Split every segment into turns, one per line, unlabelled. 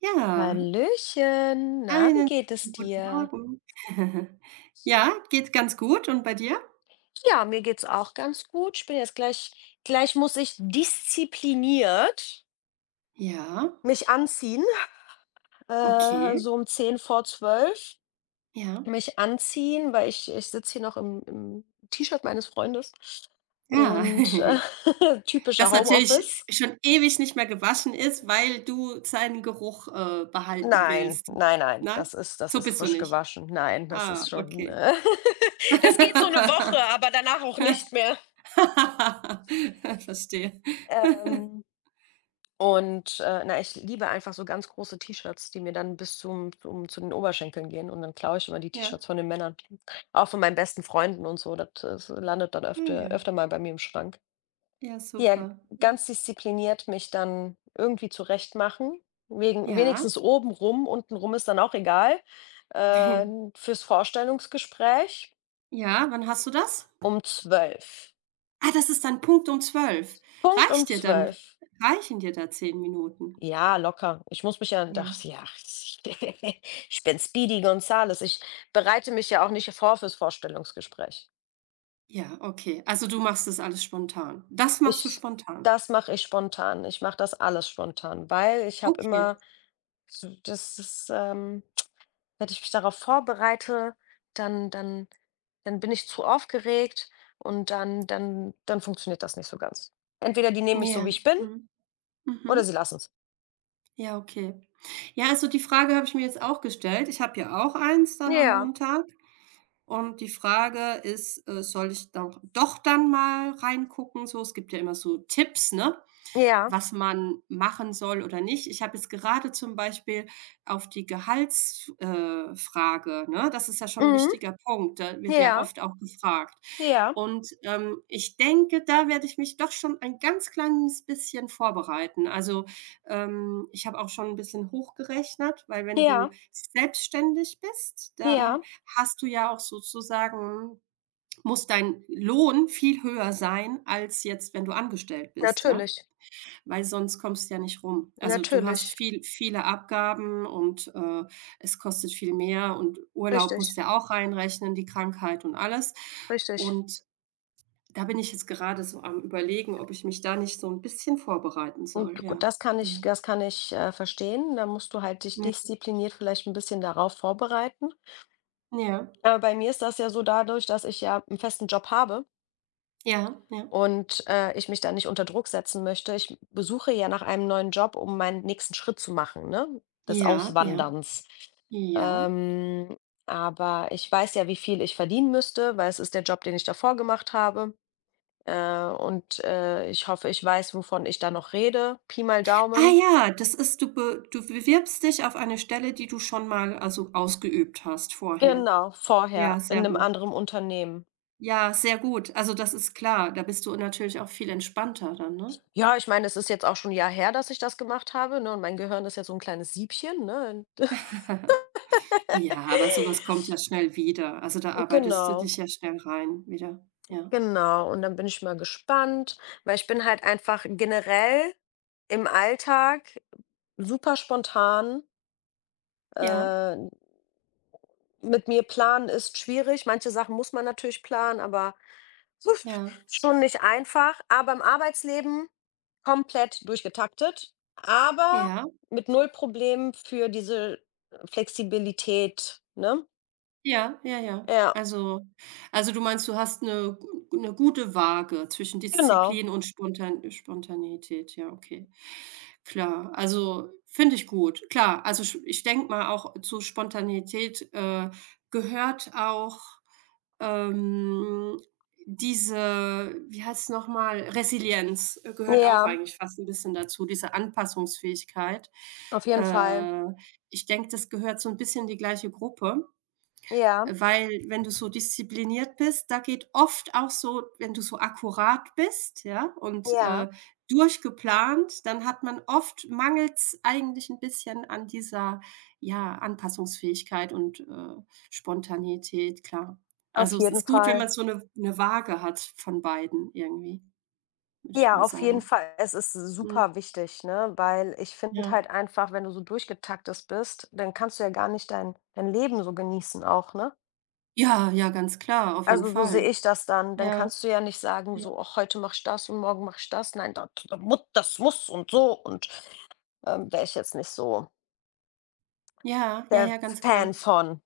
Ja,
Hallöchen, na, wie
einen
geht es
guten
dir?
Morgen. Ja, geht ganz gut und bei dir?
Ja, mir geht's auch ganz gut. Ich bin jetzt gleich muss ich diszipliniert
Ja,
mich anziehen,
okay,
so um 10 vor 12
ja.
mich anziehen, weil ich sitze hier noch im T-Shirt meines Freundes
Ja.
und, typischer
Das natürlich
Homeoffice.
schon ewig nicht mehr gewaschen ist, weil du seinen Geruch, behalten
Nein,
willst.
nein, nein,
Nein?
das ist das
So
ist
bist du
frisch
nicht.
gewaschen. Nein, das
Ah,
ist schon,
okay.
das geht so eine Woche, aber danach auch nicht mehr.
Verstehe.
Ähm Und, na, ich liebe einfach so ganz große T-Shirts, die mir dann bis zum zum zu den Oberschenkeln gehen und dann klaue ich immer die
Ja,
T-Shirts von den Männern. Auch von meinen besten Freunden und so, das es landet dann
ah
öfter
ja.
öfter mal bei mir im Schrank.
Ja,
Ja,
super.
ganz diszipliniert mich dann irgendwie zurechtmachen, wegen
Ja.
wenigstens oben rum, unten rum ist dann auch egal, äh, fürs Vorstellungsgespräch
Ja, wann hast du das?
um 12.
Ah, das ist dann Punkt um 12.
Punkt um
Reicht dir dann
12.
Reichen dir da 10 Minuten?
Ja, locker. Ich muss mich ja
Ja.
ach ja, ich bin Speedy Gonzales. Ich bereite mich ja auch nicht vor fürs Vorstellungsgespräch.
Ja, okay. Also, du machst das alles spontan. Das machst du
Ich
spontan.
das mache ich spontan. Ich mache das alles spontan, weil ich habe
Okay.
immer so das ist, wenn ich mich darauf vorbereite, dann dann dann bin ich zu aufgeregt und dann funktioniert das nicht so ganz. Entweder die nehmen mich so, wie
Ja.
ich bin,
Mhm. Mhm.
oder sie lassen es.
Ja, okay. Ja, also, die Frage habe ich mir jetzt auch gestellt. Ich habe ja auch eins dann am
Ja,
Montag und die Frage ist, soll ich doch dann mal reingucken so? Es gibt ja immer so Tipps, ne?
ja,
Was man machen soll oder nicht. Ich habe jetzt gerade zum Beispiel auf die Gehaltsfrage. Frage, ne? Das ist ja schon ein
mhm,
wichtiger Punkt, da wird ja
ja,
oft auch gefragt.
ja,
Und, ich denke, da werde ich mich doch schon ein ganz kleines bisschen vorbereiten. Also, ich habe auch schon ein bisschen hochgerechnet, weil wenn
ja,
du selbstständig bist, dann
ja.
hast du ja auch sozusagen muss dein Lohn viel höher sein als jetzt, wenn du angestellt bist, ja?
Natürlich,
Weil sonst kommst du ja nicht rum. Also, du
natürlich.
hast viele Abgaben und, es kostet viel mehr und Urlaub
Richtig,
musst du ja auch reinrechnen, die Krankheit und alles.
richtig.
Und da bin ich jetzt gerade so am Überlegen, ob ich mich da nicht so ein bisschen vorbereiten soll,
Und gut,
ja.
das kann ich
Ja.
das kann ich, verstehen. Da musst du halt dich diszipliniert vielleicht ein bisschen darauf vorbereiten.
Ja.
Aber bei mir ist das ja so dadurch, dass ich ja einen festen Job habe
Ja. Ja, ja.
und, ich mich da nicht unter Druck setzen möchte. Ich besuche ja nach einem neuen Job, um meinen nächsten Schritt zu machen, ne, des
Ja, ja,
Auswanderns.
ja.
Ähm, aber ich weiß ja, wie viel ich verdienen müsste, weil es ist der Job, den ich davor gemacht habe. Und, ich hoffe, ich weiß, wovon ich da noch rede. Pi mal
Ah
Daumen.
ja, das ist du bewirbst dich auf eine Stelle, die du schon mal also ausgeübt hast vorher.
Genau,
Ja,
vorher in
sehr
einem
gut.
anderen Unternehmen.
Ja, sehr gut. Also, das ist klar. Da bist du natürlich auch viel entspannter dann, ne?
Ja, ich meine, es ist jetzt auch schon 'n Jahr her, dass ich das gemacht habe, ne, und mein Gehirn ist ja so ein kleines Siebchen, ne?
Ja, aber sowas kommt ja schnell wieder. Also, da arbeitest du
Genau,
dich ja schnell rein wieder. Ja.
genau. Und dann bin ich mal gespannt, weil ich bin halt einfach generell im Alltag super spontan,
Ja,
äh mit mir planen ist schwierig. Manche Sachen muss man natürlich planen, aber uff,
ja,
schon nicht einfach. Aber im Arbeitsleben komplett durchgetaktet, aber
ja.
mit null Problemen für diese Flexibilität, ne?
Ja, ja, ja.
Ja,
Also, du meinst, du hast eine gute Waage zwischen
genau.
Disziplin und Spontaneität. Ja, okay. Klar, also, finde ich gut. Klar, also, sch ich denke mal auch zu Spontaneität, gehört auch, ähm, diese wie heißt's noch mal? Resilienz, gehört auch
Ja,
eigentlich fast ein bisschen dazu, diese Anpassungsfähigkeit.
auf jeden Fall.
Äh, Ich denke, das gehört so ein bisschen in die gleiche Gruppe.
Ja,
Weil wenn du so diszipliniert bist, da geht oft auch so wenn du so akkurat bist, ja, und,
ja,
durchgeplant, dann hat man oft mangelt's eigentlich ein bisschen an dieser, ja, Anpassungsfähigkeit und, Spontanität, klar.
auf
Also, es
jeden
ist gut, wenn
Fall.
man so eine Waage hat von beiden irgendwie, würde ich
Ja,
mal
auf jeden
sagen.
Fall. Es ist super
Mhm,
wichtig, ne, weil ich finde
ja.
halt einfach, wenn du so durchgetaktet bist, dann kannst du ja gar nicht dein Leben so genießen auch, ne?
Ja, ja, ganz klar, auf jeden
Also, so sehe
Fall.
ich das dann. Dann
Ja,
kannst du ja nicht sagen,
ja.
so: „Ach, heute mache ich das und morgen mache ich das.“ Nein, da da mu das muss und so und, wäre ich jetzt nicht so
Ja, ja,
der
ja, ganz
Fan
klar.
von.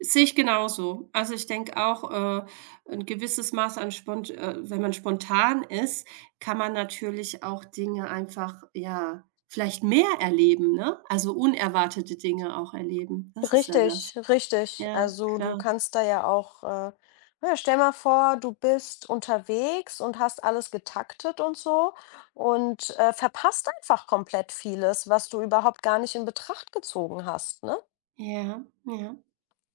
Sehe ich genauso. Also, ich denke auch, 'n gewisses Maß an spont wenn man spontan ist, kann man natürlich auch Dinge einfach, ja, vielleicht mehr erleben, ne? Also, unerwartete Dinge auch erleben. Das ist ja das.
Richtig, richtig.
Ja,
Also, du
klar.
kannst da ja auch, ja, stell mal vor, du bist unterwegs und hast alles getaktet und so und, verpasst einfach komplett vieles, was du überhaupt gar nicht in Betracht gezogen hast, ne?
Ja, ja.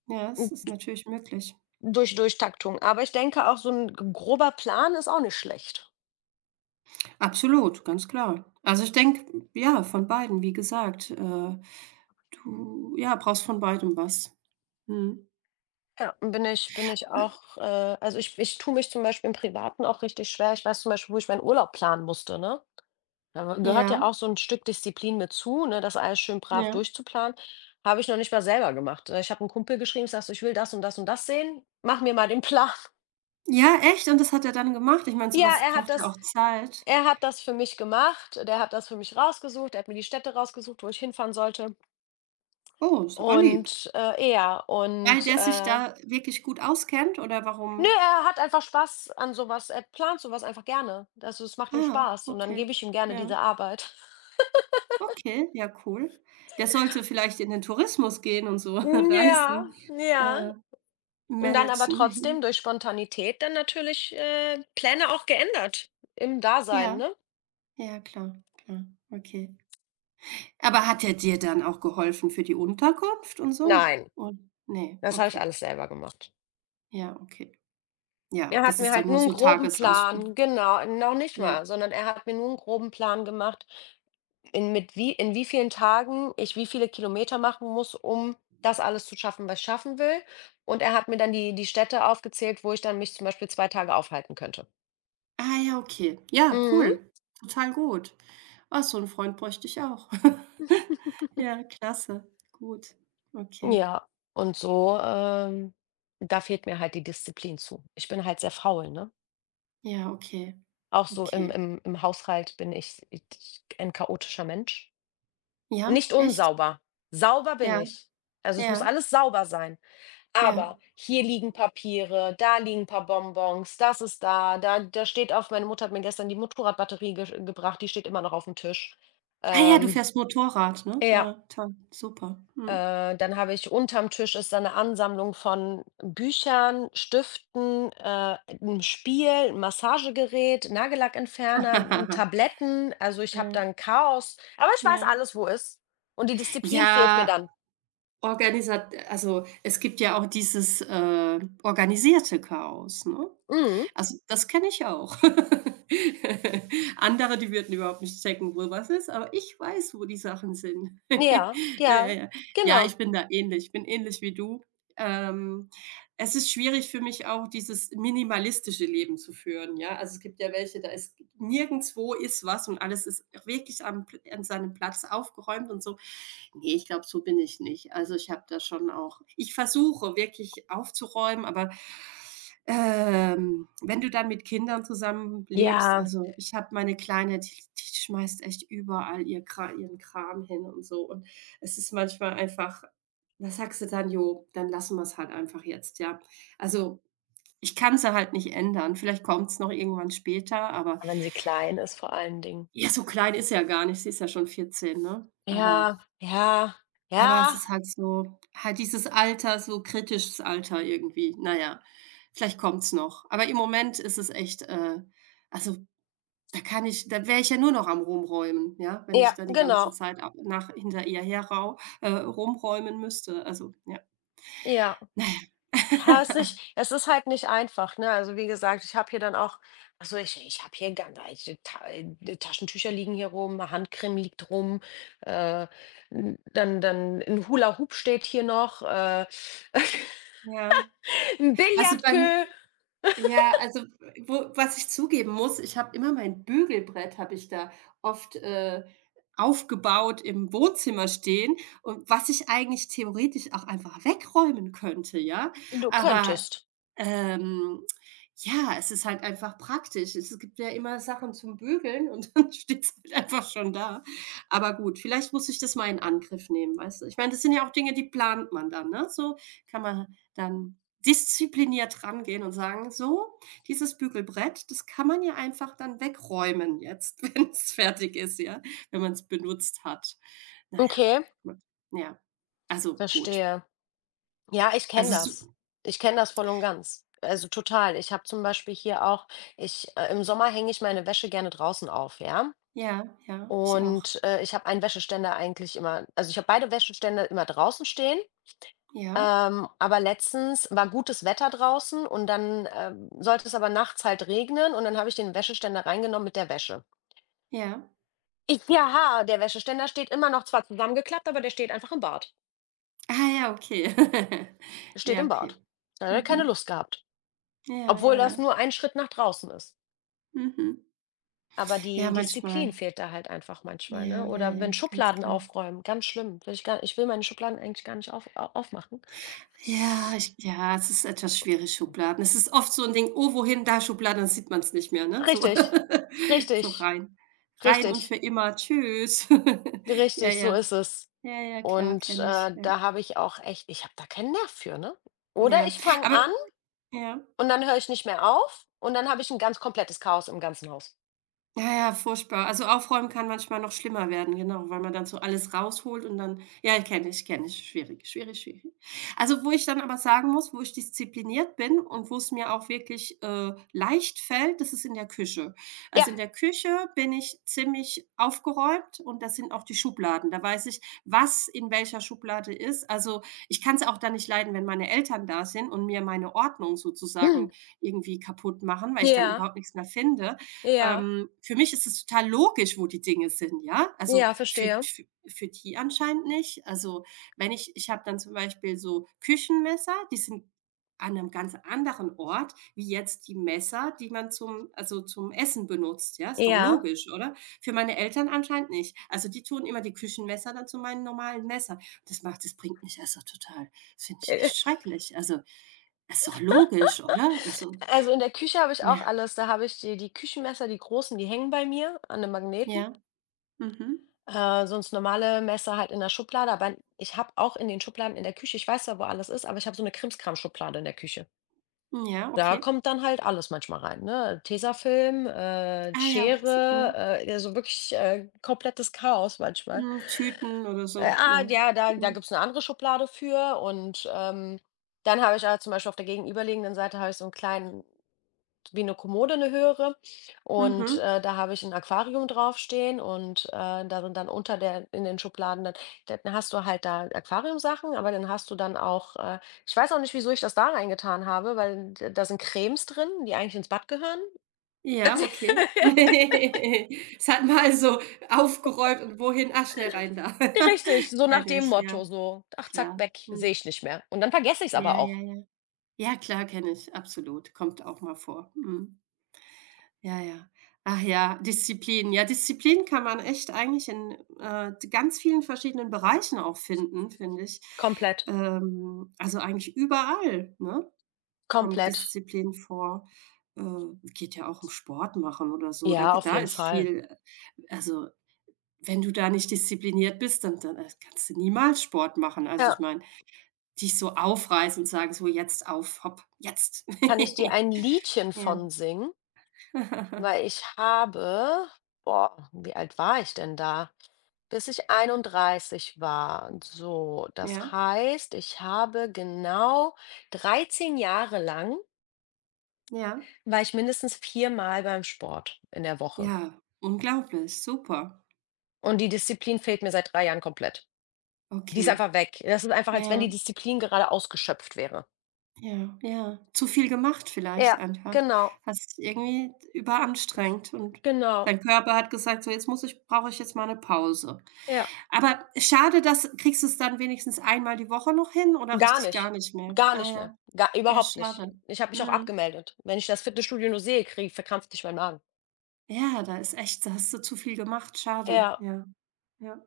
Ja,
Hm,
es ist natürlich möglich.
durch Durchtaktung. Aber ich denke auch, so ein grober Plan ist auch nicht schlecht.
Absolut, ganz klar. Also, ich denke, ja, von beiden, wie gesagt, du, ja, brauchst von beidem was. Mhm.
Ja, bin ich auch, also, ich tue mich zum Beispiel im Privaten auch richtig schwer. Ich weiß zum Beispiel, wo ich meinen Urlaub planen musste, ne? Da gehört ja
Ja,
auch so ein Stück Disziplin mit zu, ne, das alles schön brav
ja.
durchzuplanen. Habe ich noch nicht mal selber gemacht. Ich habe 'n Kumpel geschrieben, ich sage so: „Ich will das und das und das sehen. Mach mir mal den Plan.“
Ja, echt? Und das hat er dann gemacht? Ich meine, so
Ja,
was
er hat
braucht ja
das
auch Zeit.
er hat das für mich gemacht. Der hat das für mich rausgesucht. Er hat mir die Städte rausgesucht, wo ich hinfahren sollte.
Oh, ist aber lieb.
Und, ja,
Weil
und,
der sich da wirklich gut auskennt oder
ne,
warum?
er hat einfach Spaß an sowas. Er plant sowas einfach gerne. Also, es macht ihm
Ah,
Spaß und dann gebe
okay.
ich ihm gerne
Ja.
diese Arbeit.
Okay, ja, cool. Der sollte vielleicht in den Tourismus gehen und so
Hm, ja,
Reisen,
ja.
äh,
Und dann aber
managen
trotzdem
irgendwie.
durch Spontanität dann natürlich, Pläne auch geändert im Dasein,
Ja,
ne?
ja, klar, klar, okay. Aber hat er dir dann auch geholfen für die Unterkunft und so?
Nein,
Und ne,
das habe ich
okay.
alles selber gemacht.
Ja, okay. Ja,
Er hat
das
mir
ist
halt
dann nur
nur einen
so
groben Plan
Tagesausflüge.
genau, noch nicht
Ja.
mal, sondern er hat mir nur einen groben Plan gemacht. In wie vielen Tagen ich wie viele Kilometer machen muss, um das alles zu schaffen, was ich schaffen will. Und er hat mir dann die Städte aufgezählt, wo ich dann mich zum Beispiel 2 Tage aufhalten könnte.
Ah ja, okay. Ja,
Mhm,
cool. Total gut. Ah, so 'n Freund bräuchte ich auch. Ja, klasse. Gut. Okay.
ja. Und so, da fehlt mir halt die Disziplin zu. Ich bin halt sehr faul, ne?
Ja, okay,
Auch so im
okay.
im im Haushalt bin ich ein chaotischer Mensch.
Ja,
Nicht
echt?
unsauber. Sauber bin
Ja,
ich. Also, es
ja,
muss alles sauber sein.
ja.
Aber hier liegen Papiere, da liegen ein paar Bonbons, das ist da, da steht auf meine Mutter hat mir gestern die Motorradbatterie gesch gebracht, die steht immer noch auf dem Tisch.
Ah ja, du
Ähm,
fährst Motorrad, ne?
ja,
Ja, toll, super. Mhm.
dann habe ich unterm Tisch ist da eine Ansammlung von Büchern, Stiften, 'n Spiel, 'n Massagegerät, Nagellackentferner, Tabletten. Also, ich habe da
Ja,
'n Chaos, aber ich weiß
ja.
alles, wo ist. Und die Disziplin fehlt mir
Ja,
dann.
organisat also, es gibt ja auch dieses, organisierte Chaos, ne?
Mhm.
Also, das kenne ich auch. Andere, die würden überhaupt nicht checken, wo was ist, aber ich weiß, wo die Sachen sind.
Ja,
Ja, ja,
ja,
ja. Ja,
genau.
ich bin da ähnlich. Ich bin ähnlich wie du. Ähm, Es ist schwierig für mich auch, dieses minimalistische Leben zu führen, ja? Also, es gibt ja welche, da ist nirgendwo ist was und alles ist wirklich am Pl an seinem Platz aufgeräumt und so. Ne, ich glaube, so bin ich nicht. Also, ich habe da schon auch ich versuche wirklich aufzuräumen, aber wenn du dann mit Kindern zusammenlebst
Ja.
also, ich habe meine Kleine, die die schmeißt echt überall ihr Kra ihren Kram hin und so. Und es ist manchmal einfach da sagst du dann: „Jo, dann lassen wir es halt einfach jetzt“, ja. Also, ich kann's ja halt nicht ändern. Vielleicht kommt es noch irgendwann später, aber
Wenn sie klein ist vor allen Dingen.
ja, so klein ist sie ja gar nicht. Sie ist ja schon 14, ne?
Ja, ja, ja,
Aber es ist halt so halt dieses Alter, so kritisches Alter irgendwie. Na ja, vielleicht kommt's noch. Aber im Moment ist es echt, also, da kann ich da wäre ich ja nur noch am Rumräumen, ja, wenn
ja,
ich da die ganze
genau.
Zeit ab nach hinter ihr her rau rumräumen müsste. Also, ja,
Ja.
na
Ja, ist
ja.
nicht es ist halt nicht einfach, ne? Also, wie gesagt, ich habe hier dann auch also ich habe hier ganz, eiche Ta Taschentücher liegen hier rum, Handcreme liegt rum, äh, n dann ein Hula Hoop steht hier noch,
Ja.
'n
Also, bei
Billardqueue.
Ja, also, wo was ich zugeben muss, ich habe immer mein Bügelbrett habe ich da oft, aufgebaut im Wohnzimmer stehen und was ich eigentlich theoretisch auch einfach wegräumen könnte, ja?
Du
Aber
könntest.
ähm, ja, es ist halt einfach praktisch. Es gibt ja immer Sachen zum Bügeln und dann steht's halt einfach schon da. Aber gut, vielleicht muss ich das mal in Angriff nehmen, weißt du? Ich meine, das sind ja auch Dinge, die plant man dann, ne? So kann man dann diszipliniert rangehen und sagen: „So, dieses Bügelbrett, das kann man ja einfach dann wegräumen jetzt, wenn es fertig ist, ja, wenn man es benutzt hat.“ Na ja,
Okay,
gut. Ja, also gut.
verstehe. Ja, ich kenne
Also
das.
so
Ich kenne das voll und ganz. Also total. Ich habe zum Beispiel hier auch, im Sommer hänge ich meine Wäsche gerne draußen auf, ja.
ja, ja, ich auch.
Und ich habe einen Wäscheständer eigentlich immer, also ich habe beide Wäscheständer immer draußen stehen.
Ja.
Aber letztens war gutes Wetter draußen und dann sollte es aber nachts halt regnen und dann habe ich den Wäscheständer reingenommen mit der Wäsche.
Ja.
Ja, der Wäscheständer steht immer noch zwar zusammengeklappt, aber der steht einfach im Bad.
Ah ja, okay.
Der steht
Ja,
im
okay.
Bad. Da hat er
Mhm.
keine Lust gehabt.
Ja,
Obwohl
ja,
das
ja.
nur ein Schritt nach draußen ist.
Mhm.
Aber
Ja,
die
manchmal.
Disziplin fehlt da halt einfach manchmal, ne?
Ja, ja,
Oder wenn
ja, ganz
Schubladen
klar.
aufräumen, ganz schlimm. Will ich gar ich will meine Schubladen eigentlich gar nicht aufmachen.
Ja, ich ja, es ist etwas schwierig, Schubladen. Es ist oft so ein Ding: „Oh, wohin? Da Schubladen. Dann sieht man es nicht mehr, ne? So
Richtig,
so
richtig,
rein. Rein und
richtig,
für immer. Tschüss. Ja,
richtig, so
ja.
ist es.
Ja, ja, klar,
Und,
kenne ich. Ja.
da habe ich auch echt ich habe da keinen Nerv für, ne? Oder
Ja.
ich fange
Aber
an
ja.
und dann höre ich nicht mehr auf und dann habe ich ein ganz komplettes Chaos im ganzen Haus.
Ja, ja, furchtbar. Also, aufräumen kann manchmal noch schlimmer werden, genau, weil man dann so alles rausholt und dann ja, kenne ich, kenne ich. Schwierig, schwierig, schwierig. Also, wo ich dann aber sagen muss, wo ich diszipliniert bin und wo es mir auch wirklich, leicht fällt, das ist in der Küche.
Ja.
Also, in der Küche bin ich ziemlich aufgeräumt und das sind auch die Schubladen. Da weiß ich, was in welcher Schublade ist. Also, ich kann es auch dann nicht leiden, wenn meine Eltern da sind und mir meine Ordnung
Hm.
sozusagen irgendwie kaputt machen, weil ich dann
Ja,
überhaupt nichts mehr finde.
ja,
Für mich ist es total logisch, wo die Dinge sind, ja? Also,
ja, verstehe.
für die anscheinend nicht. Also, wenn ich ich habe dann zum Beispiel so Küchenmesser, die sind an einem ganz anderen Ort wie jetzt die Messer, die man zum also, zum Essen benutzt, ja? Ist doch
Ja.
logisch, oder? Für meine Eltern anscheinend nicht. Also, die tun immer die Küchenmesser dann zu meinen normalen Messern. Das bringt mich also total das finde ich echt schrecklich. Also, ist doch logisch, oder? Also
Also, in der Küche habe ich auch
ja,
alles. Da habe ich die Küchenmesser, die großen, die hängen bei mir an den Magneten.
ja. Mhm.
Sonst normale Messer halt in der Schublade, aber ich habe auch in den Schubladen in der Küche ich weiß zwar, wo alles ist, aber ich habe so eine 'ne Schublade in der Küche.
Ja,
Da
okay.
kommt dann halt alles manchmal rein, ne? Tesafilm,
Ah ja, okay, so,
Schere,
mhm.
also wirklich, komplettes Chaos manchmal.
Mhm, Tüten oder so,
Ah,
ja.
ja, da
Mhm.
gibt's eine andere Schublade für und, dann habe ich aber zum Beispiel auf der gegenüberliegenden Seite habe ich so einen kleinen wie eine Kommode, eine höhere und,
Mhm.
da habe ich ein Aquarium draufstehen und, da sind dann unter der in den Schubladen dann hast du halt da Aquariumsachen, aber dann hast du dann auch ich weiß auch nicht, wieso ich das da reingetan habe, weil d da sind Cremes drin, die eigentlich ins Bad gehören.
Ja, okay. Es hat mal so aufgeräumt und wohin? Ah, schnell rein da.
Richtig, so nach
Kenne
dem
ich,
Motto
ja,
so: „Ach, zack,
klar.
weg,
Mhm.
sehe ich nicht mehr.“ Und dann vergesse ich es aber
Ja,
auch
ja, ja. Ja, klar, kenne ich, absolut. Kommt auch mal vor. Mhm. Ja, ja. Ach ja, Disziplin. Ja, Disziplin kann man echt eigentlich in, ganz vielen verschiedenen Bereichen auch finden, finde ich.
komplett,
Also eigentlich überall, ne? Kommt
komplett.
Disziplin vor. Äh, Geht ja auch um Sport machen oder so. Da
Ja, auf
da
jeden
ist
Fall.
viel also, wenn du da nicht diszipliniert bist, dann kannst du niemals Sport machen. Also, ich
Ja,
meine, dich so aufreißen und sagen: „So, jetzt auf, hopp, jetzt.“
kann ich dir ein Liedchen
Ja.
von singen? Weil ich habe boah, wie alt war ich denn da? Bis ich 31 war. So,
Ja,
das heißt, ich habe genau 13 Jahre lang
ja,
war ich mindestens viermal beim Sport in der Woche.
ja, unglaublich, super.
Und die Disziplin fehlt mir seit 3 Jahren komplett. Die ist
Okay,
einfach weg. Das ist einfach, als wenn
ja.
die Disziplin gerade ausgeschöpft wäre.
Ja, ja. Zu viel gemacht
Ja,
vielleicht einfach.
genau,
Hast dich irgendwie überanstrengt und
genau.
dein Körper hat gesagt: „So, jetzt muss ich brauche ich jetzt mal eine Pause.“
Ja,
Aber schade, dass kriegst du es dann wenigstens einmal die Woche noch hin oder
gar
richtig gar
nicht.
nicht mehr?
Gar
Ah
nicht mehr.
ja,
Ga
ja,
überhaupt nicht.
schade.
Ich habe mich auch
Mhm.
abgemeldet. Wenn ich das Fitnessstudio nur sehe, kriege ich verkrampft nicht mein Magen.
Ja, da ist echt da hast du zu viel gemacht. Schade.
Ja,
Ja, ja.